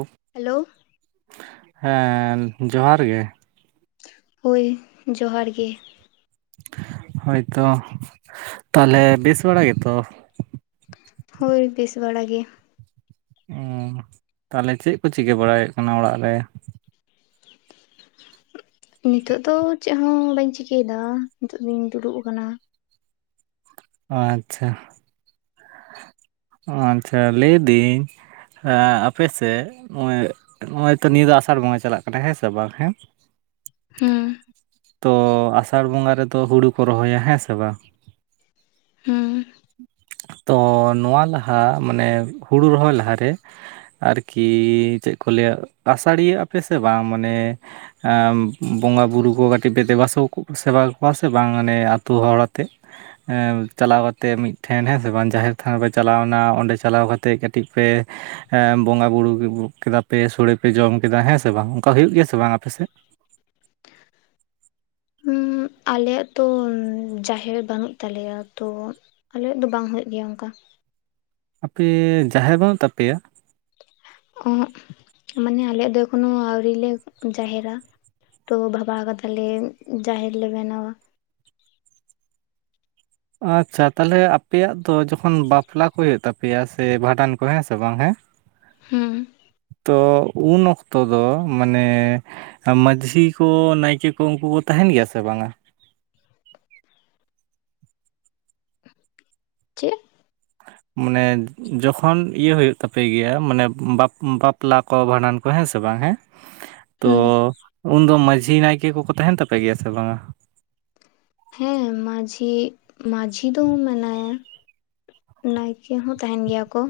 ᱚ᱾ ᱦᱮᱞᱳ᱾ ᱦᱮᱸ, ᱡᱚᱦᱟᱨ ᱜᱮ᱾ ᱦᱳᱭ, ᱡᱚᱦᱟᱨ ᱜᱮ᱾ ᱦᱳᱭ ᱛᱚ, ᱛᱟᱦᱞᱮ ᱵᱮᱥ ᱵᱟᱲᱟ ᱜᱮᱛᱚ? ᱦᱳᱭ, ᱵᱮᱥ ᱵᱟᱲᱟᱜ ᱜᱮ᱾ ᱚ ᱛᱟᱦᱞᱮ ᱪᱮᱜ ᱠᱚ ᱪᱤᱠᱟᱹ ᱵᱟᱲᱟᱭ ᱦᱩᱭᱩᱜ ᱠᱟᱱᱟ ᱚᱲᱟᱜ ᱨᱮ᱾ ᱱᱤᱛᱚᱜ ᱫᱚ ᱪᱮᱜ ᱦᱚᱸ ᱵᱟᱹᱧ ᱪᱤᱠᱟᱹᱭᱮᱫᱟ ᱱᱤᱛᱚᱜ ᱫᱚᱧ ᱫᱩᱲᱩᱵ ᱠᱟᱱᱟ᱾ ᱟᱪᱪᱷᱟ᱾ ᱟᱪᱪᱷᱟ, ᱞᱟᱹᱭ ᱫᱤᱧ ᱟᱯᱮ ᱥᱮᱫ ᱱᱚᱜ-ᱚᱭ ᱱᱚᱜ-ᱚᱭ ᱛᱚ ᱱᱤᱭᱟᱹ ᱫᱚ ᱟᱥᱟᱲ ᱵᱚᱸᱜᱟ ᱪᱟᱞᱟᱜ ᱠᱟᱱᱟ, ᱦᱮᱸ ᱥᱮ ᱵᱟᱝ ᱦᱮᱸ᱾ ᱦᱩᱸ ᱛᱚ ᱟᱥᱟᱲ ᱵᱚᱸᱜᱟ ᱨᱮᱫᱚ ᱦᱩᱲᱩ ᱠᱚ ᱨᱚᱦᱚᱭᱟ, ᱦᱮᱸ ᱥᱮ ᱵᱟᱝ? ᱦᱩᱸ᱾ ᱛᱚ ᱱᱚᱣᱟ ᱞᱟᱦᱟ ᱢᱟᱱᱮ ᱦᱩᱲᱩ ᱨᱚᱦᱚᱭ ᱞᱟᱦᱟᱨᱮ᱾ ᱟᱨᱠᱤ ᱪᱮᱜ ᱠᱚ ᱞᱟᱹᱭᱟ ᱟᱥᱟᱲᱤᱭᱟᱹ ᱟᱯᱮ ᱥᱮ ᱵᱟᱝ ᱢᱟᱱᱮ ᱵᱚᱸᱜᱟᱼᱵᱩᱨᱩ ᱠᱚ ᱠᱟᱹᱴᱤᱡ ᱯᱮ ᱫᱮᱵᱟ ᱥᱮᱵᱚ ᱥᱮᱵᱟ ᱠᱚᱣᱟ ᱥᱮ ᱵᱟᱝ ᱢᱟᱱᱮ ᱟᱛᱳ ᱦᱚᱲ ᱟᱛᱮᱫ? ᱦᱮᱸ, ᱪᱟᱞᱟᱣ ᱠᱟᱛ ᱛᱮ ᱢᱤᱫᱴᱷᱮᱱ ᱦᱮᱸ ᱥᱮ ᱵᱟᱝ, ᱡᱟᱦᱮᱨ ᱛᱷᱟᱱ ᱨᱮ ᱪᱟᱞᱟᱣ ᱮᱱᱟ ᱚᱸᱰᱮ ᱪᱟᱞᱟᱣ ᱠᱟᱛᱮᱫ ᱠᱟᱹᱴᱤᱡ ᱯᱮ ᱵᱚᱸᱜᱟ ᱵᱩᱨᱩ ᱵᱷᱳᱜ ᱠᱮᱫᱟ ᱯᱮ ᱥᱳᱲᱮ ᱯᱮ ᱡᱚᱢ ᱠᱮᱫᱟ ᱦᱮᱸ ᱥᱮ ᱵᱟᱝ, ᱚᱱᱠᱟ ᱦᱩᱭᱩᱜ ᱜᱮᱭᱟ ᱥᱮ ᱵᱟᱝ ᱟᱯᱮ ᱥᱮᱫ? [inaudible] ᱦᱩᱸ, ᱟᱞᱮᱭᱟᱜ ᱛᱚ ᱡᱟᱦᱮᱨ ᱵᱟᱹᱱᱩᱜ ᱛᱟᱞᱮᱭᱟ, ᱛᱚ ᱟᱞᱮᱭᱟᱜ ᱫᱚ ᱵᱟᱝ ᱦᱳᱭᱳᱜ ᱜᱮᱭᱟ ᱚᱝᱠᱟ᱾ ᱟᱯᱮ ᱡᱟᱦᱮᱨ ᱵᱟᱹᱱᱩᱜ ᱛᱟᱯᱮᱭᱟ? ᱚᱦᱚᱸᱜ ᱢᱟᱱᱮ ᱟᱞᱮᱭᱟᱜ ᱫᱚ ᱮᱠᱷᱚᱱᱳ ᱟᱹᱣᱨᱨᱤ ᱞᱮ ᱡᱟᱦᱮᱨᱟ᱾ ᱛᱚ ᱵᱷᱟᱵᱟᱣ ᱠᱟᱫᱟ ᱞᱮ ᱡᱟᱦᱮᱨ ᱞᱮ ᱵᱮᱱᱟᱣᱟ᱾ ᱟᱪᱪᱷᱟ, ᱛᱟᱦᱞᱮ ᱟᱯᱮᱭᱟᱜ ᱫᱚ ᱡᱚᱠᱷᱚᱱ ᱵᱟᱯᱞᱟ ᱠᱚ ᱦᱳᱭᱳᱜ ᱛᱟᱯᱮᱭᱟ ᱥᱮ ᱵᱷᱟᱰᱟᱱ ᱠᱚ, ᱦᱮᱸ ᱥᱮ ᱵᱟᱝ ᱦᱮᱸ᱾ ᱦᱩᱸ᱾ ᱛᱚ ᱩᱱ ᱚᱠᱛᱚ ᱫᱚ ᱢᱟᱱᱮ ᱢᱟᱺᱡᱷᱤ ᱠᱚ ᱱᱟᱭᱠᱮ ᱠᱚ, ᱩᱱᱠᱩ ᱠᱚ ᱛᱟᱦᱮᱱ ᱜᱮᱭᱟ ᱥᱮ ᱵᱟᱝᱟ? ᱪᱮᱫ? ᱢᱟᱱᱮ ᱡᱚᱠᱷᱚᱱ ᱤᱭᱟᱹ ᱦᱳᱭᱳᱜ ᱛᱟᱯᱮ ᱜᱮᱭᱟ ᱢᱟᱱᱮ ᱵᱟᱯ ᱵᱟᱯᱞᱟ ᱠᱚ ᱵᱷᱟᱸᱰᱟᱱ ᱠᱚ ᱦᱮᱸ ᱥᱮ ᱵᱟᱝ ᱦᱮᱸ, ᱛᱚ ᱦᱩᱸ ᱩᱱᱫᱚ ᱢᱟᱺᱡᱷᱤ ᱱᱟᱭᱠᱮ ᱠᱚᱠᱚ ᱛᱟᱦᱮᱱ ᱛᱟᱯᱮ ᱜᱮᱭᱟ ᱥᱮ ᱵᱟᱝᱟ? ᱦᱮᱸ, ᱢᱟᱹᱡᱷᱤ ᱢᱟᱹᱡᱷᱤ ᱫᱚ ᱢᱮᱱᱟᱭᱟ᱾ ᱱᱟᱭᱠᱮ ᱦᱚᱸ ᱛᱟᱦᱮᱱ ᱜᱮᱭᱟ ᱠᱚ᱾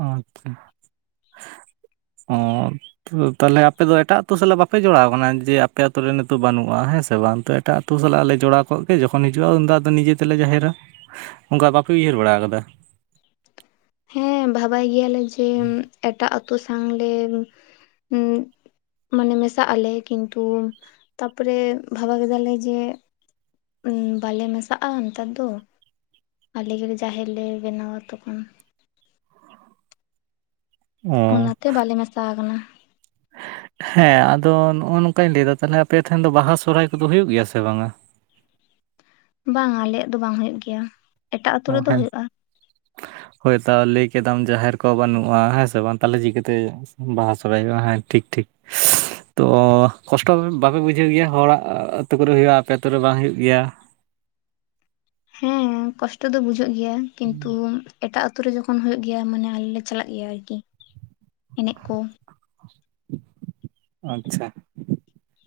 ᱚ ᱟᱪᱪᱷᱟ ᱚ᱾ ᱛᱚ ᱛᱟᱦᱚᱞᱮ ᱟᱯᱮ ᱫᱚ ᱮᱴᱟᱜ ᱟᱛᱳ ᱥᱟᱞᱟᱜ ᱵᱟᱯᱮ ᱡᱚᱲᱟᱣ ᱠᱟᱱᱟ ᱡᱮ ᱟᱯᱮ ᱟᱛᱳ ᱨᱮ ᱱᱤᱛᱳᱜ ᱵᱟᱹᱱᱩᱜᱼᱟ ᱦᱮᱸ ᱥᱮ ᱵᱟᱝ, ᱛᱚ ᱮᱴᱟᱜ ᱟᱹᱛᱩ ᱥᱟᱞᱟᱜ ᱞᱮ ᱡᱚᱲᱟᱣ ᱠᱚᱜ ᱜᱮ᱾ ᱡᱚᱠᱷᱚᱱ ᱦᱤᱡᱩᱜᱼᱟ ᱩᱱᱫᱚ ᱟᱫᱚ ᱱᱤᱡᱮ ᱛᱮᱞᱮ ᱡᱟᱦᱮᱨᱟ᱾ ᱚᱱᱠᱟ ᱵᱟᱯᱮ ᱩᱭᱦᱟᱹᱨ ᱵᱟᱲᱟ ᱟᱠᱟᱫᱟ? ᱦᱮᱸ ᱵᱷᱟᱵᱟᱭ ᱜᱮᱭᱟᱞᱮ ᱡᱮ ᱮᱴᱟᱜ ᱟᱛᱳ ᱥᱟᱶᱞᱮ ᱦᱩᱸ ᱢᱟᱱᱮ ᱢᱮᱥᱟᱜ ᱟᱞᱮ᱾ ᱠᱤᱱᱛᱩ ᱛᱟᱯᱚᱨᱮ ᱵᱷᱟᱵᱟ ᱠᱮᱫᱟᱞᱮ ᱡᱮ ᱩᱸ ᱵᱟᱞᱮ ᱢᱮᱥᱟᱜᱼᱟ ᱱᱮᱛᱟᱨ ᱫᱚ᱾ ᱟᱞᱮ ᱜᱮᱞᱮ ᱡᱟᱦᱮᱨ ᱞᱮ ᱵᱮᱱᱟᱣᱟ ᱛᱚᱠᱷᱚᱱ᱾ ᱚ ᱚᱱᱟᱛᱮ ᱵᱟᱞᱮ ᱢᱮᱥᱟ ᱟᱠᱟᱱᱟ᱾ ᱦᱮᱸ ᱟᱫᱚ ᱱᱚᱜᱼᱚ ᱱᱚᱝᱠᱟᱧ ᱞᱟᱹᱭᱫᱟ ᱛᱟᱞᱦᱮ ᱟᱯᱮ ᱴᱷᱮᱱ ᱫᱚ ᱵᱟᱦᱟ ᱥᱚᱨᱦᱟᱭ ᱠᱚᱫᱚ ᱦᱩᱭᱩᱜ ᱜᱮᱭᱟ ᱥᱮ ᱵᱟᱝᱟ? ᱵᱟᱝ ᱟᱞᱮᱭᱟᱜ ᱫᱚ ᱵᱟᱝ ᱦᱳᱭᱳᱜ ᱜᱮᱭᱟ᱾ᱮᱴᱟᱜ ᱟᱛᱳ ᱚ ᱨᱮᱫᱚ ᱦᱮᱸ ᱦᱩᱭᱩᱜᱼᱟ᱾ ᱦᱳᱭ ᱛᱚ ᱞᱟᱹᱭ ᱠᱮᱫᱟᱢ ᱡᱟᱦᱮᱨ ᱠᱚ ᱵᱟᱹᱱᱩᱜᱼᱟ ᱦᱮᱸ ᱥᱮ ᱵᱟᱝ ᱛᱟᱦᱞᱮ ᱪᱷᱤᱠᱟᱹᱛᱮ ᱦᱩᱭᱩᱜ-ᱟ? ᱵᱟᱦᱟ ᱥᱚᱨᱦᱟᱭ ᱵᱟᱭ ᱦᱮᱸ ᱴᱷᱤᱠ ᱴᱷᱤᱠ᱾ ᱛᱚ ᱠᱚᱥᱴᱚ ᱵᱟᱯᱮ ᱵᱩᱡᱷᱟᱹᱣ ᱜᱮᱭᱟ ᱦᱚᱲᱟᱜ ᱟᱹᱛᱩ ᱠᱚᱨᱮ ᱦᱩᱭᱩᱜᱼᱟ ᱟᱯᱮ ᱟᱛᱩ ᱨᱮ ᱵᱟᱝ ᱦᱩᱭᱩᱜ ᱜᱮᱭᱟ? ᱦᱮᱸ ᱠᱚᱥᱴᱚ ᱫᱚ ᱵᱩᱡᱷᱟᱹᱜ ᱜᱮᱭᱟ ᱠᱤᱱᱛᱩ ᱮᱴᱟᱜ ᱟᱛᱳ ᱨᱮ ᱡᱚᱠᱷᱚᱱ ᱦᱩᱭᱩᱜ ᱜᱮᱭᱟ ᱢᱟᱱᱮ ᱟᱞᱮ ᱞᱮ ᱪᱟᱞᱟᱜ ᱜᱮᱭᱟ ᱟᱨᱠᱤ ᱮᱱᱮᱡ ᱠᱚ᱾ ᱟᱪᱪᱷᱟ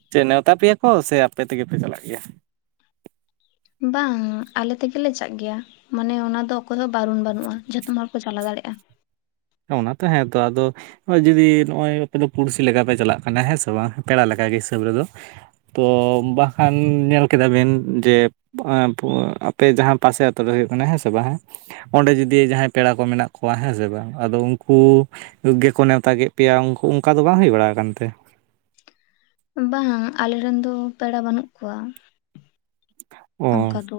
ᱪᱮᱫ ᱱᱮᱣᱛᱟ ᱯᱮᱭᱟ ᱠᱚ ᱥᱮ ᱟᱯᱮ ᱛᱮᱜᱮ ᱯᱮ ᱪᱟᱞᱟᱜ ᱜᱮᱭᱟ? ᱵᱟᱝ ᱟᱞᱮ ᱛᱮᱜᱮᱞᱮ ᱪᱟᱜ ᱜᱮᱭᱟ᱾ ᱢᱟᱱᱮ ᱚᱱᱟᱫᱚ ᱚᱠᱚᱭ ᱦᱚᱸ ᱵᱟᱨᱩᱱ ᱵᱟᱹᱱᱩᱜᱼᱟ ᱡᱚᱛᱚᱢ ᱦᱚᱲᱠᱚ ᱪᱟᱞᱟᱣ ᱫᱟᱲᱮᱭᱟᱜᱼᱟ᱾ ᱚᱱᱟ ᱛᱚ ᱦᱮᱸᱛᱚ ᱟᱫᱚ ᱦᱚᱸᱜ-ᱚᱭ ᱡᱩᱫᱤ ᱱᱚᱜᱼᱚᱭ ᱟᱯᱮ ᱫᱚ ᱯᱩᱲᱥᱤ ᱞᱮᱠᱟᱯᱮ ᱪᱟᱞᱟᱜ ᱠᱟᱱᱟ ᱦᱮᱸ ᱥᱮ ᱵᱟᱝ᱾ ᱯᱮᱲᱟ ᱞᱮ ᱞᱮᱠᱟᱟᱜᱮ ᱦᱤᱥᱟᱹᱵ ᱨᱮᱫᱚ᱾ ᱛᱚ ᱵᱟᱝᱠᱷᱟᱱ ᱧᱮᱞ ᱠᱮᱫᱟᱵᱤᱱ ᱡᱮ? ᱟᱯᱮ ᱡᱟᱦᱟᱸ ᱯᱟᱥᱮ ᱟᱛᱳ ᱨᱮ ᱦᱩᱭᱩᱜ ᱠᱟᱱᱟ ᱦᱮᱸ ᱥᱮ ᱵᱟᱝ ᱦᱮᱸ? ᱚᱸᱰᱮ ᱡᱩᱫᱤ ᱡᱟᱦᱟᱸᱭ ᱯᱮᱲᱟ ᱠᱚ ᱢᱮᱱᱟᱜ ᱠᱚᱣᱟ ᱦᱮᱸ ᱥᱮ ᱵᱟᱝ? ᱟᱫᱚ ᱩᱱᱠᱩ ᱜᱮᱠᱚ ᱱᱮᱣᱛᱟ ᱠᱮᱫ ᱯᱮᱭᱟ ᱩᱱᱠᱩ ᱚᱱᱠᱟ ᱫᱚ ᱵᱟᱝ ᱦᱩᱭ ᱵᱟᱲᱟ ᱟᱠᱟᱱᱛᱮ? ᱵᱟᱝ ᱟᱞᱮᱨᱮᱱ ᱫᱚ ᱯᱮᱲᱟ ᱵᱟᱹᱱᱩᱜ ᱠᱚᱣᱟ ᱚ ᱚᱱᱠᱟ ᱫᱚ᱾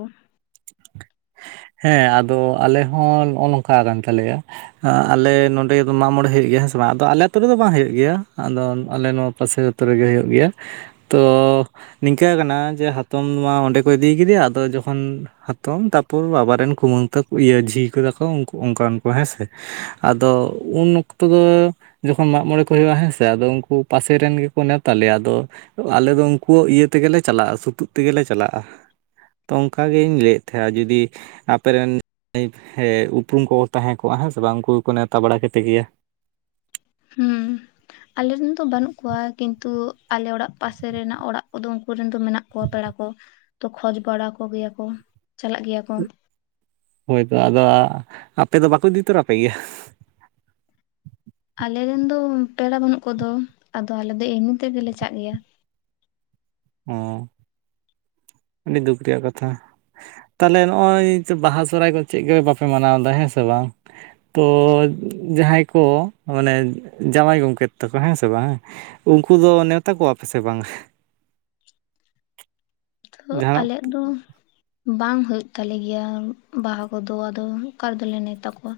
ᱦᱮᱸ ᱟᱫᱚ ᱟᱞᱮ ᱦᱚᱸ ᱱᱚᱜᱼᱚ ᱱᱚᱝᱠᱟ ᱠᱟᱱ ᱛᱟᱞᱮᱭᱟ᱾ ᱦᱟᱸ ᱟᱞᱮ ᱱᱚᱸᱰᱮ ᱫᱚ ᱢᱟᱜᱽ ᱢᱚᱬᱮ ᱦᱩᱭᱩᱜ ᱜᱮᱭᱟ ᱦᱮᱸ ᱥᱮ ᱵᱟᱝ᱾ ᱟᱫᱚ ᱟᱞᱮ ᱟᱹᱛᱩ ᱨᱮᱫᱚ ᱵᱟᱝ ᱦᱩᱭᱩᱜ ᱜᱮᱭᱟ ᱟᱫᱚ ᱟᱞᱮ ᱱᱚᱣᱟ ᱯᱟᱥᱮ ᱟᱛᱚ ᱨᱮᱜᱮ ᱦᱩᱭᱩᱜ ᱜᱮᱭᱟ᱾ ᱛᱚ ᱱᱤᱝᱠᱟᱹᱣ ᱠᱟᱱᱟ ᱡᱮ ᱦᱟᱛᱚᱢ ᱫᱚ ᱢᱟ ᱚᱸᱰᱮ ᱠᱚ ᱤᱫᱤ ᱠᱮᱫᱮᱭᱟ ᱟᱫᱚ ᱡᱚᱠᱷᱚᱱ ᱦᱟᱛᱚᱢ ᱛᱟᱯ ᱯᱷᱩᱞ ᱵᱟᱵᱟᱨᱮᱱ ᱠᱩᱢᱟᱹᱝ ᱛᱟᱠᱚ ᱤᱭᱟᱹ ᱡᱷᱤ ᱠᱮᱫᱟ ᱠᱚ ᱩᱱᱠᱩ ᱚᱱᱠᱟᱱ ᱠᱚ ᱦᱮᱸ ᱥᱮ᱾ ᱟᱫᱚ ᱩᱱ ᱚᱠᱛᱚ ᱫᱚ ᱡᱚᱠᱷᱚᱱ ᱢᱟᱸᱜᱽ ᱢᱚᱸᱬᱮ ᱠᱚ ᱦᱩᱭᱩᱜ-ᱟ ᱦᱮᱸ ᱥᱮ ᱟᱫᱚ ᱩᱱᱠᱩ ᱯᱟᱥᱮ ᱨᱮᱱ ᱜᱮᱠᱚ ᱱᱮᱶᱛᱟ ᱞᱮᱭᱟ ᱟᱫᱚ ᱟᱞᱮ ᱫᱚ ᱩᱱᱠᱩᱭᱟᱜ ᱤᱭᱟᱹ ᱛᱮ ᱜᱮᱞᱮ ᱪᱟᱞᱟᱜ-ᱟ ᱥᱩᱛᱩᱜ ᱛᱮ ᱜᱮᱞᱮ ᱪᱟᱞᱟᱜ-ᱟ᱾ ᱛᱚ ᱚᱝᱠᱟ ᱜᱮᱧ ᱞᱟᱹᱭᱮᱜ ᱛᱟᱦᱮᱸᱜ-ᱟ ᱡᱩᱫᱤ ᱟᱯᱮ ᱨᱮᱱ ᱦᱮᱸ ᱩᱯᱨᱩᱢ ᱠᱚ ᱠᱚ ᱛᱟᱦᱮᱸ ᱠᱚᱜ-ᱟ ᱦᱮᱸ ᱥᱮ ᱵᱟᱝ᱾ ᱩᱱᱠᱩ ᱜᱮᱠᱚ ᱱᱮᱶᱛᱟ ᱵᱟᱲᱟ ᱠᱮᱯᱮ ᱠᱮᱭᱟ᱾ ᱦᱩᱸ᱾ ᱟᱞᱮ ᱨᱮᱱ ᱫᱚ ᱵᱟᱹᱱᱩᱜ ᱠᱚᱣᱟ ᱠᱤᱱᱛᱩ ᱟᱞᱮ ᱚᱲᱟᱜ ᱯᱟᱥᱮ ᱨᱮᱱᱟᱜ ᱚᱲᱟᱜ ᱠᱚ ᱫᱚ ᱩᱱᱠᱩ ᱨᱮᱱ ᱫᱚ ᱢᱮᱱᱟᱜ ᱠᱚ ᱯᱮᱲᱟ ᱠᱚ᱾ ᱛᱚ ᱠᱷᱚᱡᱽ ᱵᱟᱲᱟ ᱠᱚ ᱜᱮᱭᱟ ᱠᱚ, ᱪᱟᱞᱟᱜ ᱜᱮᱭᱟ ᱠᱚ ᱦᱳᱭ ᱛᱚ ᱟᱫᱚ ᱟᱸ ᱟᱯᱮ ᱫᱚ ᱵᱟᱠᱚ ᱤᱫᱤ ᱛᱚᱨᱟ ᱯᱮ ᱜᱮᱭᱟ? ᱟᱞᱮ ᱨᱮᱱ ᱫᱚ ᱯᱮᱲᱟ ᱵᱟᱹᱱᱩᱜ ᱠᱚᱫᱚ ᱟᱫᱚ ᱟᱞᱮ ᱫᱚ ᱮᱢᱱᱤ ᱛᱮᱜᱮ ᱞᱮ ᱪᱟᱜ ᱜᱮᱭᱟ᱾ ᱚᱸ ᱟᱹᱰᱤ ᱫᱩᱠ ᱨᱮᱭᱟᱜ ᱠᱟᱛᱷᱟ᱾ ᱛᱟᱞᱦᱮ ᱱᱚᱜ-ᱚᱭ ᱡᱮ ᱵᱟᱦᱟ ᱥᱚᱨᱦᱟᱭ ᱠᱚ ᱪᱮᱫ ᱜᱮ ᱵᱟᱯᱮ ᱢᱟᱱᱟᱣ ᱫᱟ ᱦᱮᱸ ᱥᱮ ᱵᱟᱝ? ᱛᱚ ᱡᱟᱦᱟᱸᱭ ᱠᱚ ᱢᱟᱱᱮ ᱡᱟᱶᱟᱭ ᱜᱚᱢᱠᱮᱛ ᱛᱟᱠᱚ ᱦᱮᱸ ᱥᱮ ᱵᱟᱝ᱾ ᱩᱱᱠᱩ ᱫᱚ ᱱᱮᱶᱛᱟ ᱠᱚᱣᱟ ᱯᱮ ᱥᱮ ᱵᱟᱝ? ᱛᱚ ᱡᱟᱦᱟᱱᱟᱜ ᱟᱞᱮᱭᱟᱜ ᱫᱚ ᱵᱟᱝ ᱦᱳᱭᱳᱜ ᱛᱟᱞᱮ ᱜᱮᱭᱟ ᱵᱟᱦᱟ ᱠᱚ᱾ ᱫᱚ ᱟᱫᱚ ᱚᱠᱟ ᱨᱮ ᱫᱚ ᱞᱮ ᱱᱮᱶᱛᱟ ᱠᱚᱣᱟ᱾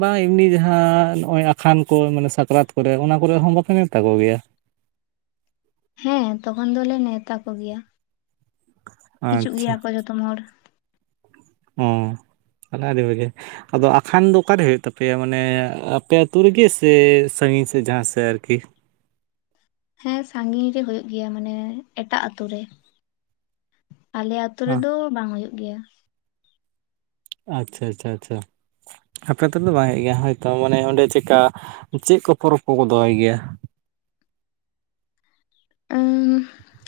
ᱵᱟᱝ ᱮᱢᱱᱤ ᱡᱟᱦᱟᱸ ᱱᱚᱜ-ᱚᱭ ᱟᱠᱷᱟᱱ ᱠᱚ ᱢᱟᱱᱮ ᱥᱟᱠᱨᱟᱛ ᱠᱚᱨᱮ ᱚᱱᱟ ᱠᱚ ᱨᱮ ᱦᱚᱸ ᱵᱟ ᱯᱮ ᱢᱮᱶᱛᱟ ᱠᱚ ᱜᱮᱭᱟ? ᱦᱮᱸ ᱛᱚᱠᱷᱚᱱ ᱫᱚ ᱞᱮ ᱱᱮᱣᱛᱟ ᱠᱚ ᱜᱮᱭᱟ, ᱦᱤᱡᱩᱜ ᱟᱪᱪᱷᱟ ᱜᱮᱭᱟ ᱠᱚ ᱡᱚᱛᱚᱢ ᱦᱚᱲ ᱾ ᱚᱸ, ᱛᱟᱞᱦᱮ ᱟᱹᱰᱤ ᱵᱷᱟᱸᱜᱮ ᱾ ᱟᱫᱚ ᱟᱠᱟᱱ ᱫᱚ ᱚᱠᱟ ᱨᱮ ᱦᱳᱭᱳᱜ ᱛᱟᱯᱮᱭᱟ ᱢᱟᱱᱮ ᱟᱯᱮ ᱟᱛᱳ ᱨᱮᱜᱮ ᱥᱮ ᱥᱟᱸᱜᱤᱧ ᱥᱮᱫ ᱡᱟᱦᱟᱸ ᱥᱮᱜ ᱟᱨᱠᱤ? ᱦᱮᱸ ᱥᱟᱸᱜᱤᱧ ᱨᱮ ᱦᱳᱭᱳᱜ ᱜᱮᱭᱟ ᱢᱟᱱᱮ ᱮᱴᱟᱜ ᱟᱛᱳ ᱨᱮ ᱾ ᱟᱞᱮ ᱟᱹᱛᱳ ᱨᱮ ᱫᱚ ᱵᱟᱝ ᱦᱩᱭᱩᱜ ᱜᱮᱭᱟ ᱾ ᱟᱪᱪᱷᱟ ᱟᱪᱪᱷᱟ ᱟᱪᱪᱷᱟ ᱾ ᱟᱯᱮ ᱟᱛᱳ ᱨᱮ ᱫᱚ ᱵᱟᱝ ᱦᱳᱭᱳᱜ ᱜᱮᱭᱟ, ᱦᱳᱭᱛᱚ ᱢᱟᱱᱮ ᱚᱸᱰᱮ ᱪᱮᱜ ᱠᱟ ᱪᱮᱫ ᱠᱚ ᱯᱚᱨᱚᱵᱽ ᱠᱚ ᱠᱚ ᱫᱚᱦᱚᱭ ᱜᱮᱭᱟ? ᱩᱸᱻ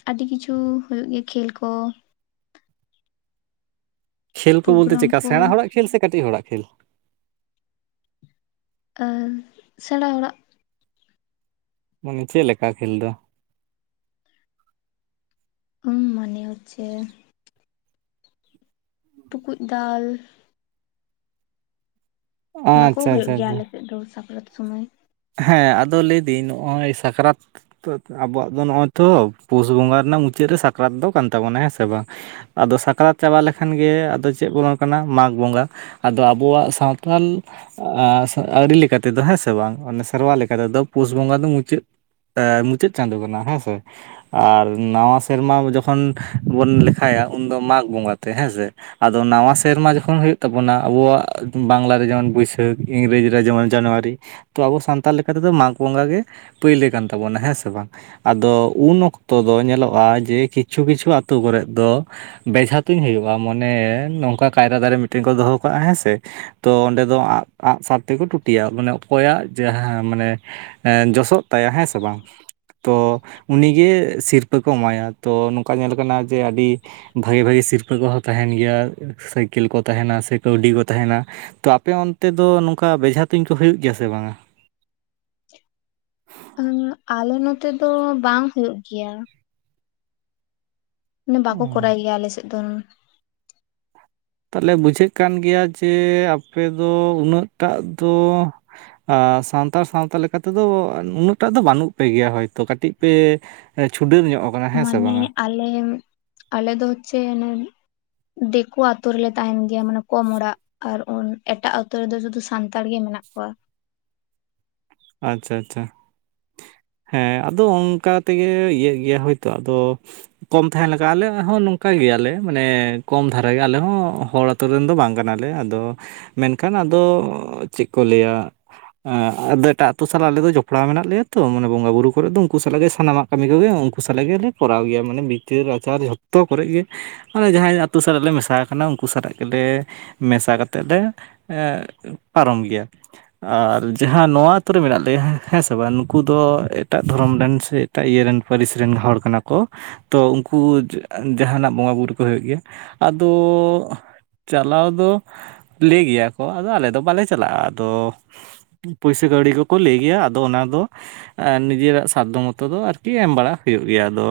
ᱟᱹᱰᱤ ᱠᱤᱪᱷᱩ ᱦᱩᱭᱩᱜ ᱜᱮᱭᱟ ᱠᱷᱮᱞ ᱠᱚ ᱾ ᱠᱷᱮᱞ ᱠᱚ ᱵᱚᱞᱛᱮ ᱯᱨᱳᱜᱨᱟᱢ ᱪᱮᱜ ᱠᱟ ᱠᱚ ᱥᱮᱸᱬᱟ ᱦᱚᱲᱟᱜ ᱠᱷᱮᱞ ᱥᱮ ᱠᱟᱹᱴᱤᱡ ᱦᱚᱲᱟᱜ ᱠᱷᱮᱞ? ᱟᱸ ᱥᱮᱸᱬᱟ ᱦᱚᱲᱟᱜ ᱾ ᱢᱟᱱᱮ ᱪᱮᱜ ᱞᱮᱠᱟ ᱠᱷᱮᱞ ᱫᱚ? ᱩᱸ ᱢᱟᱱᱮ ᱦᱚᱪᱪᱷᱮ ᱴᱩᱠᱩᱡ ᱫᱟᱞ, ᱚᱱᱟ ᱟᱪᱪᱷᱟ ᱠᱚ ᱟᱪᱪᱷᱟ ᱦᱳᱭᱳᱜ ᱟᱪᱪᱷᱟ ᱜᱮᱭᱟ ᱟᱞᱮ ᱥᱮᱫ ᱫᱚ ᱥᱟᱠᱨᱟᱛ ᱥᱩᱢᱟᱹᱭ ᱾ ᱦᱮᱸ ᱟᱫᱚ ᱞᱟᱹᱭ ᱫᱤᱧ ᱱᱚᱜ-ᱚᱭ ᱥᱟᱠᱨᱟᱛ ᱛᱚ ᱟᱵᱚᱣᱟᱜ ᱫᱚ ᱱᱚᱜ-ᱚᱭ ᱛᱚ ᱯᱩᱥ ᱵᱚᱸᱜᱟ ᱨᱮᱱᱟᱜ ᱢᱩᱪᱟᱹᱫ ᱨᱮ ᱥᱟᱠᱨᱟᱛ ᱫᱚ ᱠᱟᱱ ᱛᱟᱵᱚᱱᱟ ᱦᱮᱸ ᱥᱮ ᱵᱟᱝ? ᱟᱫᱚ ᱥᱟᱠᱨᱟᱛ ᱪᱟᱵᱟ ᱞᱮᱠᱷᱟᱱ ᱜᱮ ᱟᱫᱚ ᱪᱮᱫ ᱵᱚᱞᱚᱱ ᱠᱟᱱᱟ ᱢᱟᱸᱜᱽ ᱵᱚᱸᱜᱟ ᱟᱫᱚ ᱟᱵᱚᱣᱟᱜ ᱥᱟᱶᱛᱟᱞ ᱟᱹᱨᱤ ᱞᱮᱠᱟ ᱛᱮ ᱫᱚ ᱦᱮᱸ ᱥᱮ ᱵᱟᱝ? ᱢᱟᱱᱮ ᱥᱮᱨᱣᱟ ᱞᱮᱠᱟ ᱛᱮ ᱫᱚ ᱯᱩᱥ ᱵᱚᱸᱜᱟ ᱫᱚ ᱢᱩᱪᱟᱹᱫ ᱮᱸ ᱢᱩᱪᱟᱹᱫ ᱪᱟᱸᱫᱳ ᱠᱟᱱᱟ ᱦᱮᱸ ᱥᱮ ᱾ ᱟᱨ ᱱᱟᱣᱟ ᱥᱮᱨᱢᱟ ᱡᱚᱠᱷᱚᱱ ᱵᱚᱱ ᱞᱮᱠᱷᱟᱭᱟ ᱩᱱᱫᱚ ᱢᱟᱸᱜᱽ ᱵᱚᱸᱜᱟ ᱛᱮ ᱦᱮᱸ ᱥᱮ ᱾ ᱟᱫᱚ ᱱᱟᱣᱟ ᱥᱮᱨᱢᱟ ᱡᱚᱠᱷᱚᱱ ᱦᱩᱭᱩᱜ ᱛᱟᱵᱚᱱᱟ ᱟᱵᱚᱣᱟᱜ ᱵᱟᱝᱞᱟ ᱨᱮ ᱡᱮᱢᱚᱱ ᱵᱟᱹᱭᱥᱟᱹᱠᱷ, ᱤᱝᱨᱮᱡᱤ ᱨᱮ ᱡᱮᱢᱚᱱ ᱡᱟᱱᱣᱟᱨᱤ, ᱛᱚ ᱟᱵᱚ ᱥᱟᱱᱛᱟᱲ ᱞᱮᱠᱟ ᱛᱮ ᱫᱚ ᱢᱟᱸᱜᱽ ᱵᱚᱸᱜᱟ ᱜᱮ ᱯᱟᱹᱭᱞᱟᱹ ᱠᱟᱱ ᱛᱟᱵᱚᱱᱟ ᱦᱮᱸ ᱥᱮ ᱵᱟᱝ? ᱟᱫᱚ ᱩᱱ ᱚᱠᱛᱚ ᱫᱚ ᱧᱮᱞᱚᱜ-ᱟ ᱡᱮ ᱠᱤᱪᱷᱩ ᱠᱤᱪᱷᱩ ᱟᱛᱳ ᱠᱚᱨᱮᱜ ᱫᱚ ᱵᱮᱡᱷᱟ ᱛᱩᱧ ᱦᱩᱭᱩᱜ-ᱟ ᱢᱟᱱᱮ ᱱᱚᱝᱠᱟ ᱠᱟᱭᱨᱟ ᱫᱟᱨᱮ ᱢᱤᱫᱴᱮᱱ ᱠᱚ ᱫᱚᱦᱚᱸ ᱠᱟᱜ-ᱟ ᱦᱮᱸ ᱥᱮ ᱾ ᱛᱚ ᱚᱸᱰᱮ ᱫᱚ ᱟᱸᱜ ᱟᱸᱜ-ᱥᱟᱨ ᱛᱮ ᱠᱚ ᱴᱩᱴᱤᱭᱟ ᱢᱟᱱᱮ ᱚᱠᱚᱭᱟᱜ ᱡᱟᱦᱟᱸ ᱢᱟᱱᱮ ᱡᱚᱥᱚᱜ ᱛᱟᱭᱟ ᱦᱮᱸ ᱥᱮ ᱵᱟᱝ ᱛᱚ ᱩᱱᱤ ᱜᱮ ᱥᱤᱨᱯᱟᱹ ᱠᱚ ᱮᱢᱟᱭᱟ ᱛᱚ ᱱᱚᱝᱠᱟ ᱧᱮᱞ ᱠᱟᱱᱟ ᱡᱮ ᱟᱹᱰᱤ ᱵᱷᱟᱜᱮ ᱵᱷᱟᱜᱮ ᱥᱤᱨᱯᱟᱹ ᱠᱚ ᱦᱚᱸ ᱛᱟᱦᱮᱱ ᱜᱮᱭᱟ ᱥᱟᱭᱠᱮᱞ ᱠᱚ ᱛᱟᱦᱮᱱᱟ ᱥᱮ ᱠᱟᱹᱣᱰᱤ ᱠᱚ ᱛᱟᱦᱮᱸᱱᱟ ᱾ ᱛᱚ ᱟᱯᱮ ᱚᱱᱛᱮ ᱫᱚ ᱱᱚᱝᱠᱟ ᱵᱮᱡᱷᱟ ᱛᱩᱧ ᱠᱚ ᱦᱩᱭᱩᱜ ᱜᱮᱭᱟ ᱥᱮ ᱵᱟᱝᱟ? ᱩᱸ ᱟᱞᱮ ᱱᱚᱛᱮ ᱫᱚ ᱵᱟᱝ ᱦᱩᱭᱳᱜ ᱜᱮᱭᱟ ᱾ ᱢᱟᱱᱣ ᱵᱟᱠᱚ ᱚ ᱠᱚᱨᱟᱭ ᱜᱮᱭᱟ ᱟᱞᱮ ᱥᱮᱫ ᱫᱚ ᱾ ᱛᱟᱦᱞᱮ ᱵᱩᱡᱷᱟᱹᱜ ᱠᱟᱱ ᱜᱮᱭᱟ ᱡᱮ ᱟᱯᱮ ᱫᱚ ᱩᱱᱟᱹᱜ ᱴᱟᱜ ᱫᱚ ᱟᱸ ᱥᱟᱱᱛᱟᱲ ᱥᱟᱶᱛᱟ ᱞᱮᱠᱟ ᱛᱮᱫᱚ ᱩᱱᱟᱹᱜ ᱴᱟᱜ ᱫᱚ ᱵᱟᱹᱱᱩᱜ ᱯᱮ ᱜᱮᱭᱟ, ᱦᱚᱭᱛᱳ ᱠᱟᱹᱴᱤᱡ ᱯᱮ ᱪᱷᱩᱰᱟᱹᱨ ᱧᱚᱜ ᱟᱠᱟᱱᱟ ᱦᱮᱸ ᱥᱮ ᱢᱟᱱᱮ ᱵᱟᱝᱟ ᱟᱞᱮ, ᱟᱞᱮ ᱫᱚ ᱦᱚᱪᱪᱷᱮ ᱚᱱᱮ ᱫᱤᱠᱳ ᱟᱛᱳ ᱨᱮᱞᱮ ᱛᱟᱦᱮᱱ ᱜᱮᱭᱟ ᱢᱟᱱᱮ ᱠᱚᱢ ᱚᱲᱟᱜ ᱾ ᱟᱨ ᱩᱱ ᱮᱴᱟᱜ ᱟᱛᱳ ᱨᱮᱫᱚ ᱡᱚᱛᱚ ᱥᱟᱱᱛᱟᱲ ᱜᱮ ᱢᱮᱱᱟᱜ ᱠᱚᱣᱟ ᱾ ᱟᱪᱪᱷᱟ ᱟᱪᱪᱷᱟ ᱾ ᱦᱮᱸ ᱟᱫᱚ ᱚᱱᱠᱟ ᱛᱮᱜᱮ ᱤᱭᱟᱹᱜ ᱜᱮᱭᱟ ᱦᱳᱭᱛᱳ, ᱟᱫᱚ ᱠᱚᱢ ᱛᱟᱦᱮᱱ ᱞᱮᱠᱟ ᱟᱞᱮᱭᱟᱜ ᱦᱚᱸ ᱱᱚᱝᱠᱟ ᱜᱮᱭᱟ ᱞᱮ ᱢᱟᱱᱮ ᱠᱚᱢ ᱫᱷᱟᱨᱟ ᱟᱞᱮ ᱦᱚᱸ ᱦᱚᱲ ᱟᱛᱳ ᱨᱮᱱ ᱫᱚ ᱵᱟᱝ ᱠᱟᱱᱟ ᱞᱮ, ᱟᱫᱚ ᱢᱮᱱᱠᱷᱟᱱ ᱟᱫᱚ ᱪᱮᱫ ᱠᱚ ᱞᱟᱹᱭᱟ ᱮᱸᱜ [unintelligible] ᱮᱴᱟᱜ ᱟᱛᱳ ᱥᱟᱞᱟᱜ ᱟᱞᱮ ᱫᱚ ᱡᱚᱯᱲᱟᱣ ᱢᱮᱱᱟᱜ ᱞᱮᱭᱟ ᱛᱚ ᱢᱟᱱᱮ ᱵᱚᱸᱜᱟ ᱵᱩᱨᱩ ᱠᱚᱨᱮ ᱫᱚ ᱩᱱᱠᱩ ᱥᱟᱞᱟᱜ ᱜᱮ ᱥᱟᱱᱟᱢᱟᱜ ᱠᱟᱹᱢᱤ ᱠᱚᱜᱮ ᱩᱱᱠᱩ ᱥᱟᱞᱟᱜ ᱜᱮᱞᱮ ᱠᱚᱨᱟᱣ ᱜᱮᱭᱟ ᱢᱟᱱᱮ ᱵᱤᱪᱟᱹᱨ ᱟᱪᱟᱨ ᱡᱷᱚᱛᱚ ᱠᱚᱨᱮ ᱜᱮ ᱟᱞᱮ ᱡᱟᱦᱟᱸᱭ ᱟᱛᱳ ᱥᱟᱞᱟᱜ ᱞᱮ ᱢᱮᱥᱟᱣ ᱠᱟᱱᱟ ᱩᱱᱠᱩ ᱥᱟᱞᱟᱜ ᱜᱮᱞᱮ ᱢᱮᱥᱟ ᱠᱟᱛᱮᱫ ᱞᱮ ᱮᱸ ᱯᱟᱨᱚᱢ ᱜᱮᱭᱟ ᱾ ᱟᱨ ᱡᱟᱦᱟᱸ ᱱᱚᱣᱟ ᱡᱷᱚᱛᱚ ᱜᱮ ᱢᱮᱱᱟᱜ ᱞᱮᱭᱟ ᱦᱮᱸ ᱥᱮ ᱵᱟᱝ ᱱᱩᱠᱩ ᱫᱚ ᱮᱴᱟᱜ ᱫᱷᱚᱨᱚᱢ ᱨᱮᱱ ᱥᱮ ᱮᱴᱟᱜ ᱤᱭᱟᱹ ᱨᱮᱱ ᱯᱟᱹᱨᱤᱥ ᱨᱮᱱ ᱦᱚᱲ ᱠᱟᱱᱟ ᱠᱚ᱾ ᱛᱚ ᱩᱱᱠᱩ ᱡᱟᱦᱟᱱᱟᱜ ᱵᱚᱸᱜᱟᱼᱵᱩᱨᱩ ᱠᱚ ᱦᱩᱭᱩᱜ ᱜᱮᱭᱟ, ᱟᱫᱚ ᱪᱟᱞᱟᱣ ᱫᱚ ᱞᱟᱹᱭ ᱜᱮᱭᱟ ᱠᱚ ᱟᱫᱚ ᱟᱞᱮ ᱫᱚ ᱵᱟᱞᱮ ᱪᱟᱞᱟᱜᱼᱟ ᱟᱫᱚ ᱯᱟᱥ ᱥᱮ ᱠᱟᱹᱣᱟᱹᱰᱤ ᱠᱚᱠᱚ ᱞᱟᱹᱭ ᱜᱮᱭᱟ ᱟᱫᱚ ᱚᱱᱟ ᱫᱚ ᱟᱨ ᱱᱤᱡᱮᱨᱟᱜ ᱥᱟᱫᱽᱫᱷᱚ ᱢᱚᱛᱚ ᱫᱚ ᱟᱨᱠᱤ ᱮᱢ ᱵᱟᱲᱟ ᱦᱩᱭᱩᱜ ᱜᱮᱭᱟ, ᱟᱫᱚ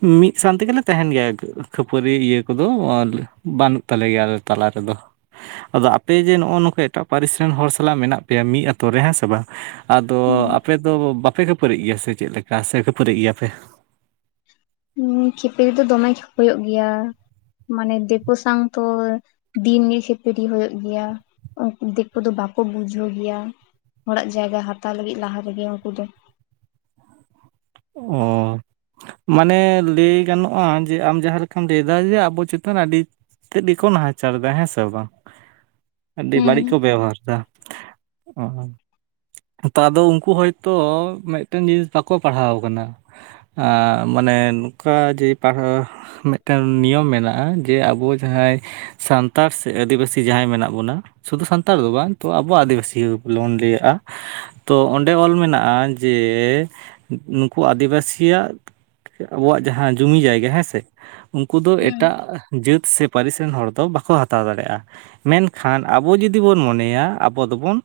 ᱢᱤᱫ ᱥᱟᱶ ᱛᱮᱜᱮᱞᱮ ᱛᱟᱦᱮᱱ ᱜᱮᱭᱟ ᱠᱷᱟᱹᱯᱟᱹᱨᱤ ᱤᱭᱟᱹ ᱠᱚᱫᱚ, ᱟᱨ ᱵᱟᱹᱱᱩᱜ ᱛᱟᱞᱮ ᱜᱮᱭᱟ ᱟᱞᱮ ᱛᱟᱞᱟ ᱨᱮᱫᱚ ᱾ ᱟᱫᱚ ᱟᱯᱮ ᱡᱮ ᱱᱚᱜᱼᱚ ᱱᱚᱝᱠᱟ ᱮᱴᱟᱜ ᱯᱟᱹᱨᱤᱥ ᱨᱮᱱ ᱦᱚᱲ ᱥᱟᱞᱟᱜ ᱢᱮᱱᱟᱜ ᱯᱮᱭᱟ ᱢᱤᱫ ᱟᱛᱳ ᱨᱮ ᱦᱮᱸᱥᱮ ᱟᱫᱚ ᱟᱯᱮ ᱫᱚ ᱵᱟᱯᱮ ᱠᱷᱟᱹᱯᱟᱹᱨᱤᱜ ᱜᱮᱭᱟ ᱥᱮ ᱪᱮᱫ ᱞᱮᱠᱟ ᱥᱮ ᱠᱷᱟᱹᱯᱟᱹᱨᱤᱜ ᱜᱮᱭᱟ ᱯᱮ? ᱦᱮᱸ ᱠᱷᱤᱯᱤ ᱫᱚ ᱫᱚᱢᱮ ᱜᱮ ᱦᱩᱭᱩᱜ ᱜᱮᱭᱟ᱾ ᱢᱟᱱᱮ ᱫᱤᱠᱩ ᱥᱟᱝ ᱛᱚ ᱫᱤᱱ ᱜᱮ ᱠᱷᱮᱯᱲᱤ ᱦᱩᱭᱩᱜ ᱜᱮᱭᱟ ᱾ ᱩᱱ ᱫᱤᱠᱩ ᱫᱚ ᱵᱟᱠᱚ ᱵᱩᱡᱷᱟᱹᱣ ᱜᱮᱭᱟ ᱦᱚᱲᱟᱜ ᱡᱟᱭᱜᱟ ᱦᱟᱛᱟᱣ ᱞᱟᱹᱜᱤᱫ ᱞᱟᱦᱟ ᱨᱮᱜᱮ ᱩᱱᱠᱩ ᱫᱚ ᱾ ᱚ ᱾ ᱢᱟᱱᱮ ᱞᱟᱹᱭ ᱜᱟᱱᱚᱜᱼᱟ ᱡᱮ ᱟᱢ ᱡᱟᱦᱟᱸ ᱞᱮᱠᱟᱢ ᱞᱟᱹᱭ ᱫᱟ ᱡᱮ ᱟᱵᱚ ᱪᱮᱛᱟᱱ ᱨᱮ ᱟᱹᱰᱤ ᱛᱮᱫ ᱜᱮᱠᱚ ᱱᱟᱦᱟᱪᱟᱨ ᱮᱫᱟ ᱦᱮᱸ ᱥᱮ ᱵᱟᱝ, ᱟᱹᱰᱤ ᱦᱩᱸ ᱵᱟᱹᱲᱤᱡ ᱠᱚ ᱵᱮᱵᱚᱦᱟᱨ ᱫᱟ᱾ ᱛᱚ ᱟᱫᱚ ᱩᱱᱠᱩ ᱦᱚᱭᱛᱳ ᱢᱤᱫᱴᱮᱱ ᱡᱤᱱᱤᱥ ᱵᱟᱠᱚ ᱯᱟᱲᱦᱟᱣ ᱟᱠᱟᱱᱟ, ᱢᱟᱱᱮ ᱮᱸ ᱱᱚᱝᱠᱟ ᱡᱮ ᱯᱟᱲᱦᱟᱣ ᱢᱤᱫᱴᱟᱝ ᱱᱤᱭᱚᱢ ᱢᱮᱱᱟᱜᱼᱟ ᱡᱮ ᱟᱵᱚ ᱡᱟᱦᱟᱸᱭ ᱥᱟᱱᱛᱟᱲ ᱥᱮ ᱟᱹᱫᱤᱵᱟᱹᱥᱤ ᱡᱟᱦᱟᱸᱭ ᱢᱮᱱᱟᱜ ᱵᱚᱱᱟ ᱥᱩᱫᱷᱩ ᱥᱟᱱᱛᱟᱲ ᱫᱚ ᱵᱟᱝ ᱛᱚ ᱟᱵᱚ ᱟᱹᱫᱤᱵᱟᱹᱥᱤ ᱜᱮᱵᱚᱱ ᱞᱟᱹᱭᱟᱜᱼᱟ, ᱛᱚ ᱚᱸᱰᱮ ᱚᱞ ᱢᱮᱱᱟᱜᱼᱟ ᱡᱮ ᱱᱩᱠᱩ ᱟᱹᱫᱤᱵᱥᱤᱭᱟᱜ ᱟᱵᱚᱣᱟᱜ ᱡᱟᱦᱟᱸ ᱡᱩᱢᱤ ᱡᱟᱭᱜᱟ ᱦᱮᱸ ᱥᱮ ᱩᱱᱠᱩ ᱫᱚ ᱮᱴᱟᱜ ᱡᱟᱹᱛ ᱥᱮ ᱯᱟᱹᱨᱤᱥ ᱨᱮᱱ ᱦᱚᱲ ᱫᱚ ᱵᱟᱠᱚ ᱦᱟᱛᱟᱣ ᱫᱟᱲᱮᱭᱟᱜᱼᱟ ᱾ ᱢᱮᱱᱠᱷᱟᱱ ᱟᱵᱚ ᱡᱩᱫᱤ ᱵᱚᱱ ᱢᱚᱱᱮᱭᱟ ᱟᱵᱚ ᱫᱚᱵᱚᱱ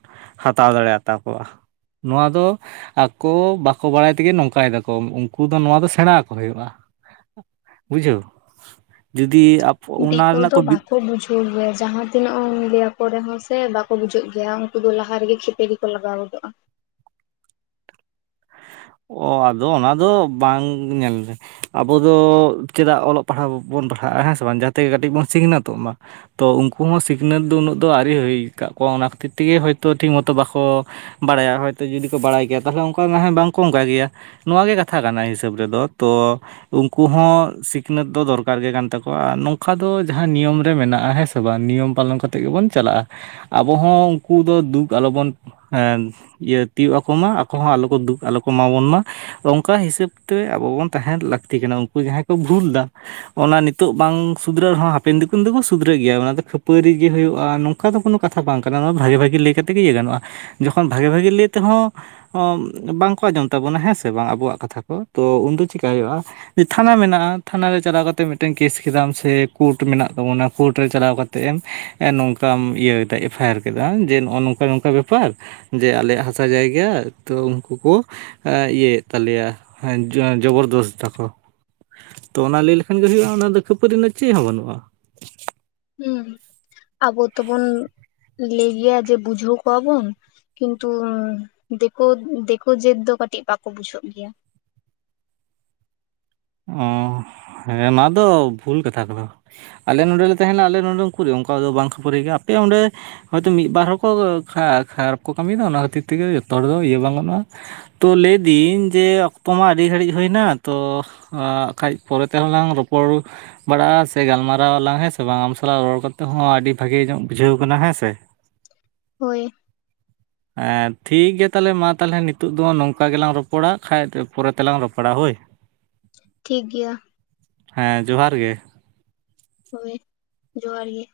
ᱦᱟᱛᱟᱣ ᱫᱟᱲᱮᱭ ᱟᱛᱟ ᱠᱚᱣᱟ᱾ ᱱᱚᱣᱟ ᱫᱚ ᱟᱠᱚ ᱵᱟ ᱵᱟᱠᱚ ᱵᱟᱲᱟᱭ ᱛᱮᱜᱮ ᱱᱚᱝᱠᱟᱭ ᱫᱟᱠᱚ ᱩᱱᱠᱩ ᱫᱚ ᱱᱚᱣᱟ ᱫᱚ ᱥᱮᱬᱟ ᱟᱠᱚ ᱦᱩᱭᱩᱜᱼᱟ᱾ ᱵᱩᱡᱷᱟᱹᱣ ᱡᱩᱫᱤ ᱚᱱᱟ ᱨᱮᱱᱟᱜ ᱠᱚ ᱪᱮᱫ ᱮᱢ ᱞᱟᱹᱭᱟ ᱡᱟᱦᱟᱸ ᱛᱤᱱᱟᱹᱜ ᱢᱤᱰᱤᱭᱟ ᱠᱚᱨᱮᱦᱚᱸ ᱥᱮ ᱵᱟᱠᱚ ᱵᱩᱡᱩᱜ ᱜᱮᱭᱟ ᱩᱱᱠᱩ ᱫᱚ ᱞᱟᱦᱟ ᱨᱮᱜᱮ ᱠᱷᱮᱯᱮᱨᱤ ᱜᱮᱠᱚ ᱞᱟᱜᱟᱣ ᱜᱚᱫᱚᱜᱼᱟ᱾ ᱚ ᱟᱫᱚ ᱚᱱᱟ ᱫᱚ ᱵᱟᱝ ᱧᱮᱞ ᱢᱮ ᱟᱵᱚ ᱫᱚ ᱪᱮᱫᱟᱜ ᱚᱞᱚᱜ ᱯᱟᱲᱦᱟᱜ ᱵᱚᱱ ᱯᱟᱲᱦᱟᱜᱼᱟ ᱦᱮᱸ ᱥᱮ ᱵᱟᱝ ᱡᱟᱦᱟᱸᱛᱮᱜᱮ ᱠᱟᱹᱴᱤᱡ ᱵᱚᱱ ᱥᱤᱠᱷᱱᱟᱹᱛᱚᱜ ᱢᱟ ᱾ ᱛᱚ ᱩᱱᱠᱩ ᱦᱚᱸ ᱥᱤᱠᱷᱱᱟᱹᱛ ᱫᱚ ᱩᱱᱟᱹᱜ ᱫᱚ ᱟᱹᱣᱨᱤ ᱦᱩᱭ ᱠᱟᱫ ᱠᱚᱣᱟ ᱚᱱᱟ ᱠᱷᱟᱹᱛᱤᱨ ᱛᱮᱜᱮ ᱦᱳᱭᱛᱳ ᱴᱷᱤᱠ ᱢᱚᱛᱚ ᱵᱟᱠᱚ ᱵᱟᱲᱟᱭᱟ ᱦᱚᱭᱛᱳ ᱡᱩᱫᱤ ᱠᱚ ᱵᱟᱲᱟᱭ ᱜᱮᱭᱟ ᱛᱟᱦᱚᱞᱮ ᱚᱱᱠᱟ ᱦᱮᱸ ᱵᱟᱝᱠᱚ ᱚᱱᱠᱟ ᱠᱮᱭᱟ᱾ ᱱᱚᱣᱟ ᱜᱮ ᱠᱟᱛᱷᱟ ᱠᱟᱱᱟ ᱦᱤᱥᱟᱹᱵ ᱨᱮᱫᱚ ᱛᱚ ᱩᱱᱠᱩ ᱦᱚᱸ ᱥᱤᱠᱷᱱᱟᱹᱛ ᱫᱚ ᱫᱚᱨᱠᱟᱨ ᱜᱮ ᱠᱟᱱ ᱛᱟᱠᱚᱣᱟ ᱱᱚᱝᱠᱟ ᱫᱚ ᱡᱟᱦᱟᱸ ᱱᱤᱭᱚᱢ ᱨᱮ ᱢᱮᱱᱟᱜᱼᱟ ᱦᱮᱸᱥᱮ [unintelligible] ᱱᱤᱭᱚᱢ ᱯᱟᱞᱚᱱ ᱠᱟᱛᱮᱜ ᱜᱮᱵᱚᱱ ᱪᱟᱞᱟᱜᱼᱟ, ᱟᱵᱚ ᱦᱚᱸ ᱩᱱᱠᱩ ᱫᱚ ᱫᱩᱠ ᱟᱞᱚᱵᱚᱱ ᱦᱮᱱ ᱤᱭᱟᱹ ᱛᱤᱭᱩᱜ ᱟᱠᱚ ᱢᱟ ᱟᱠᱚ ᱦᱚᱸ ᱟᱞᱚ ᱠᱚ ᱫᱩᱠ ᱟᱞᱚ ᱠᱚ ᱮᱢᱟ ᱵᱚᱱ ᱢᱟ ᱚᱝᱠᱟ ᱦᱤᱥᱟᱹᱵ ᱛᱮ ᱟᱵᱚ ᱵᱚᱱ ᱛᱟᱦᱮᱸᱱ ᱞᱟᱹᱠᱛᱤ ᱠᱟᱱᱟ ᱩᱱᱠᱩ ᱡᱟᱦᱟᱸᱭ ᱠᱚ ᱵᱷᱩᱞ ᱫᱟ ᱚᱱᱟ ᱱᱤᱛᱳᱜ ᱵᱟᱝ ᱥᱩᱫᱷᱨᱟᱹᱜ ᱨᱮᱦᱚᱸ ᱦᱟᱯᱮᱱ [inaudible] [inaudible] ᱥᱩᱫᱷᱨᱟᱹᱜ ᱜᱮᱭᱟ ᱚᱱᱟ ᱫᱚ ᱠᱷᱟᱹᱯᱟᱹᱨᱤ ᱜᱮ ᱦᱩᱭᱩᱜᱼᱟ, ᱱᱚᱝ ᱚᱱᱠᱟ ᱫᱚ ᱠᱳᱱᱳ ᱠᱟᱛᱷᱟ ᱵᱟᱝ ᱠᱟᱱᱟ ᱱᱚᱣᱟ ᱵᱷᱟᱜᱮ ᱵᱷᱟᱜᱤ ᱞᱟᱹᱭ ᱠᱟᱛᱮ ᱜᱮ ᱤᱭᱟᱹ ᱜᱟᱱᱚᱜᱼᱟ ᱡᱚᱠᱷᱚᱱ ᱵᱷᱟᱜᱮ ᱵᱷᱟᱜᱤ ᱞᱟᱹᱭ ᱛᱮᱦᱚᱸ ᱵᱟᱝᱠᱚ ᱟᱸᱡᱚᱢ ᱛᱟᱵᱚᱱᱟ ᱦᱮᱸ ᱥᱮ ᱵᱟᱝ ᱟᱵᱚᱣᱟᱜ ᱠᱟᱛᱷᱟ ᱠᱚ ᱛᱚ ᱩᱱᱫᱚ ᱪᱤᱠᱟᱭ ᱦᱩᱭᱩᱜᱼᱟ ᱮ ᱛᱷᱟᱱᱟ ᱢᱮᱱᱟᱜᱼᱟ ᱛᱷᱟᱱᱟ ᱨᱮ ᱪᱟᱞᱟᱣ ᱠᱟᱛᱮᱜ ᱢᱤᱫᱴᱮᱱ ᱠᱮᱥ ᱠᱮᱫᱟᱢ ᱥᱮ ᱠᱳᱨᱴ ᱢᱮᱱᱟᱜ ᱛᱟᱵᱚᱱᱟ ᱠᱳᱴ ᱨᱮ ᱪᱟᱞᱟᱣ ᱠᱟᱛ ᱛᱮ ᱮᱢ ᱱᱚᱝᱠᱟᱢ ᱤᱭᱟᱹᱭ ᱮᱫᱟ ᱮᱯᱷᱟᱭᱟᱨ ᱠᱮᱫᱟᱢ ᱡᱮ ᱱᱚᱜᱚ ᱱᱚᱝᱠᱟ ᱱᱚᱝᱠᱟ ᱵᱮᱯᱟᱨ ᱡᱮ ᱟᱞᱮᱭᱟᱜ ᱦᱟᱥᱟ ᱡᱟᱭᱜᱟ ᱛᱚ ᱩᱱᱠᱩ ᱠᱚ, ᱮ ᱤᱭᱟᱹᱭᱮᱫ ᱛᱟᱞᱮᱭᱟ ᱡᱚᱵᱚᱨᱫᱚᱥ ᱫᱟᱠᱚ, ᱛᱚ ᱚᱱᱟ ᱞᱟᱹᱭ ᱞᱮᱠᱷᱟᱱ ᱜᱮ ᱦᱩᱭᱩᱜ-ᱟ ᱚᱱᱟ ᱫᱚ ᱠᱷᱟᱹᱯᱟᱹᱨᱤ ᱨᱮᱱᱟᱜ ᱪᱮᱫ ᱦᱚᱸ ᱵᱟᱹᱱᱩᱜ-ᱟ᱾ ᱦᱩ ᱟᱵᱚ ᱛᱚ ᱵᱚᱱ ᱞᱟᱹᱭ ᱜᱮᱭᱟ ᱡᱮ ᱵᱩᱡᱷᱟᱹᱣ ᱠᱚᱣᱟ ᱵᱚᱱ ᱠᱤᱱᱛᱩ ᱫᱮᱠᱳ ᱫᱮᱠᱳ ᱡᱟᱹᱛ ᱫᱚ ᱠᱟᱹᱴᱤᱡ ᱵᱟᱠᱚ ᱵᱩᱡᱷᱟᱹᱣ ᱜᱮᱭᱟ᱾ ᱚ ᱦᱮᱸ ᱚᱱᱟ ᱫᱚ ᱵᱷᱩᱞ ᱠᱟᱛᱷᱟ ᱠᱟᱱᱟ᱾ ᱟᱞᱮ ᱱᱚᱸᱰᱮ ᱞᱮ ᱛᱟᱦᱮᱱᱟ ᱟᱞᱮ ᱱᱚᱰᱮ ᱩᱠᱩᱨᱤ ᱚᱝᱠᱟ ᱫᱚ ᱵᱟᱝ ᱠᱷᱟᱹᱯᱟᱹᱨᱤ ᱜᱮᱭᱟ ᱟᱯᱮ ᱚᱸᱰᱮ, ᱦᱚᱭ ᱛᱚ ᱢᱤᱫᱵᱟᱨ ᱦᱚᱲᱠᱚ ᱠᱷᱟᱨᱟᱯ ᱠᱷᱟᱨᱟᱯ ᱠᱚ ᱠᱟᱹᱢᱤ ᱫᱟ ᱟᱱᱟ ᱠᱷᱟᱹᱛᱤᱨ ᱛᱮᱜᱮ ᱡᱚᱛᱚ ᱦᱚᱲ ᱫᱚ ᱤᱭᱟᱹ ᱵᱟᱝ ᱜᱟᱱᱚᱜ-ᱟ᱾ ᱛᱚ ᱞᱟᱹᱭ ᱫᱟᱹᱧ ᱡᱮ ᱚᱠᱛᱚ ᱢᱟ ᱟᱹᱰᱤ ᱜᱷᱟᱹᱲᱤᱡ ᱦᱳᱭ ᱱᱟ ᱛᱚ, ᱦᱟᱸᱜ ᱠᱷᱟᱡ ᱯᱚᱨᱮ ᱛᱮ ᱦᱟᱸᱜ ᱞᱟᱝ ᱨᱚᱯᱚᱲ, ᱵᱟᱲᱟᱜ-ᱟ ᱥᱮ ᱜᱟᱞᱢᱟᱨᱟᱣ ᱟᱞᱟᱝ ᱦᱮᱸ ᱥᱮ ᱵᱟᱝ ᱟᱢ ᱥᱟᱞᱟᱜ ᱨᱚᱲ ᱠᱟᱛᱮ ᱦᱚᱸ ᱟᱹᱰᱤ ᱵᱷᱟᱜᱮ ᱧᱚᱜ ᱵᱩᱡᱷᱟᱹᱣ ᱠᱟᱱᱟ ᱦᱮᱸ ᱥᱮ, [inaudible] ᱦᱳᱭ᱾ [inaudible] ᱮ ᱴᱷᱤᱠ ᱜᱮᱭᱟ ᱛᱟᱦᱚᱞᱮ ᱢᱟ ᱛᱟᱦᱚᱞᱮ ᱱᱤᱛᱳᱜ ᱫᱚ ᱱᱚᱝᱠᱟ ᱜᱮᱞᱟᱝ ᱨᱚᱯᱚᱲᱟ ᱠᱷᱟᱡ ᱯᱚᱨᱮ ᱛᱮᱞᱟᱝ ᱨᱚᱯᱚᱲᱟ ᱦᱳᱭ᱾ ᱴᱷᱤᱠ ᱜᱮᱭᱟ᱾ ᱦᱮᱸ ᱡᱚᱦᱟᱨ ᱜᱮ, ᱦᱳᱭ ᱡᱚᱦᱟᱨ ᱜᱮ,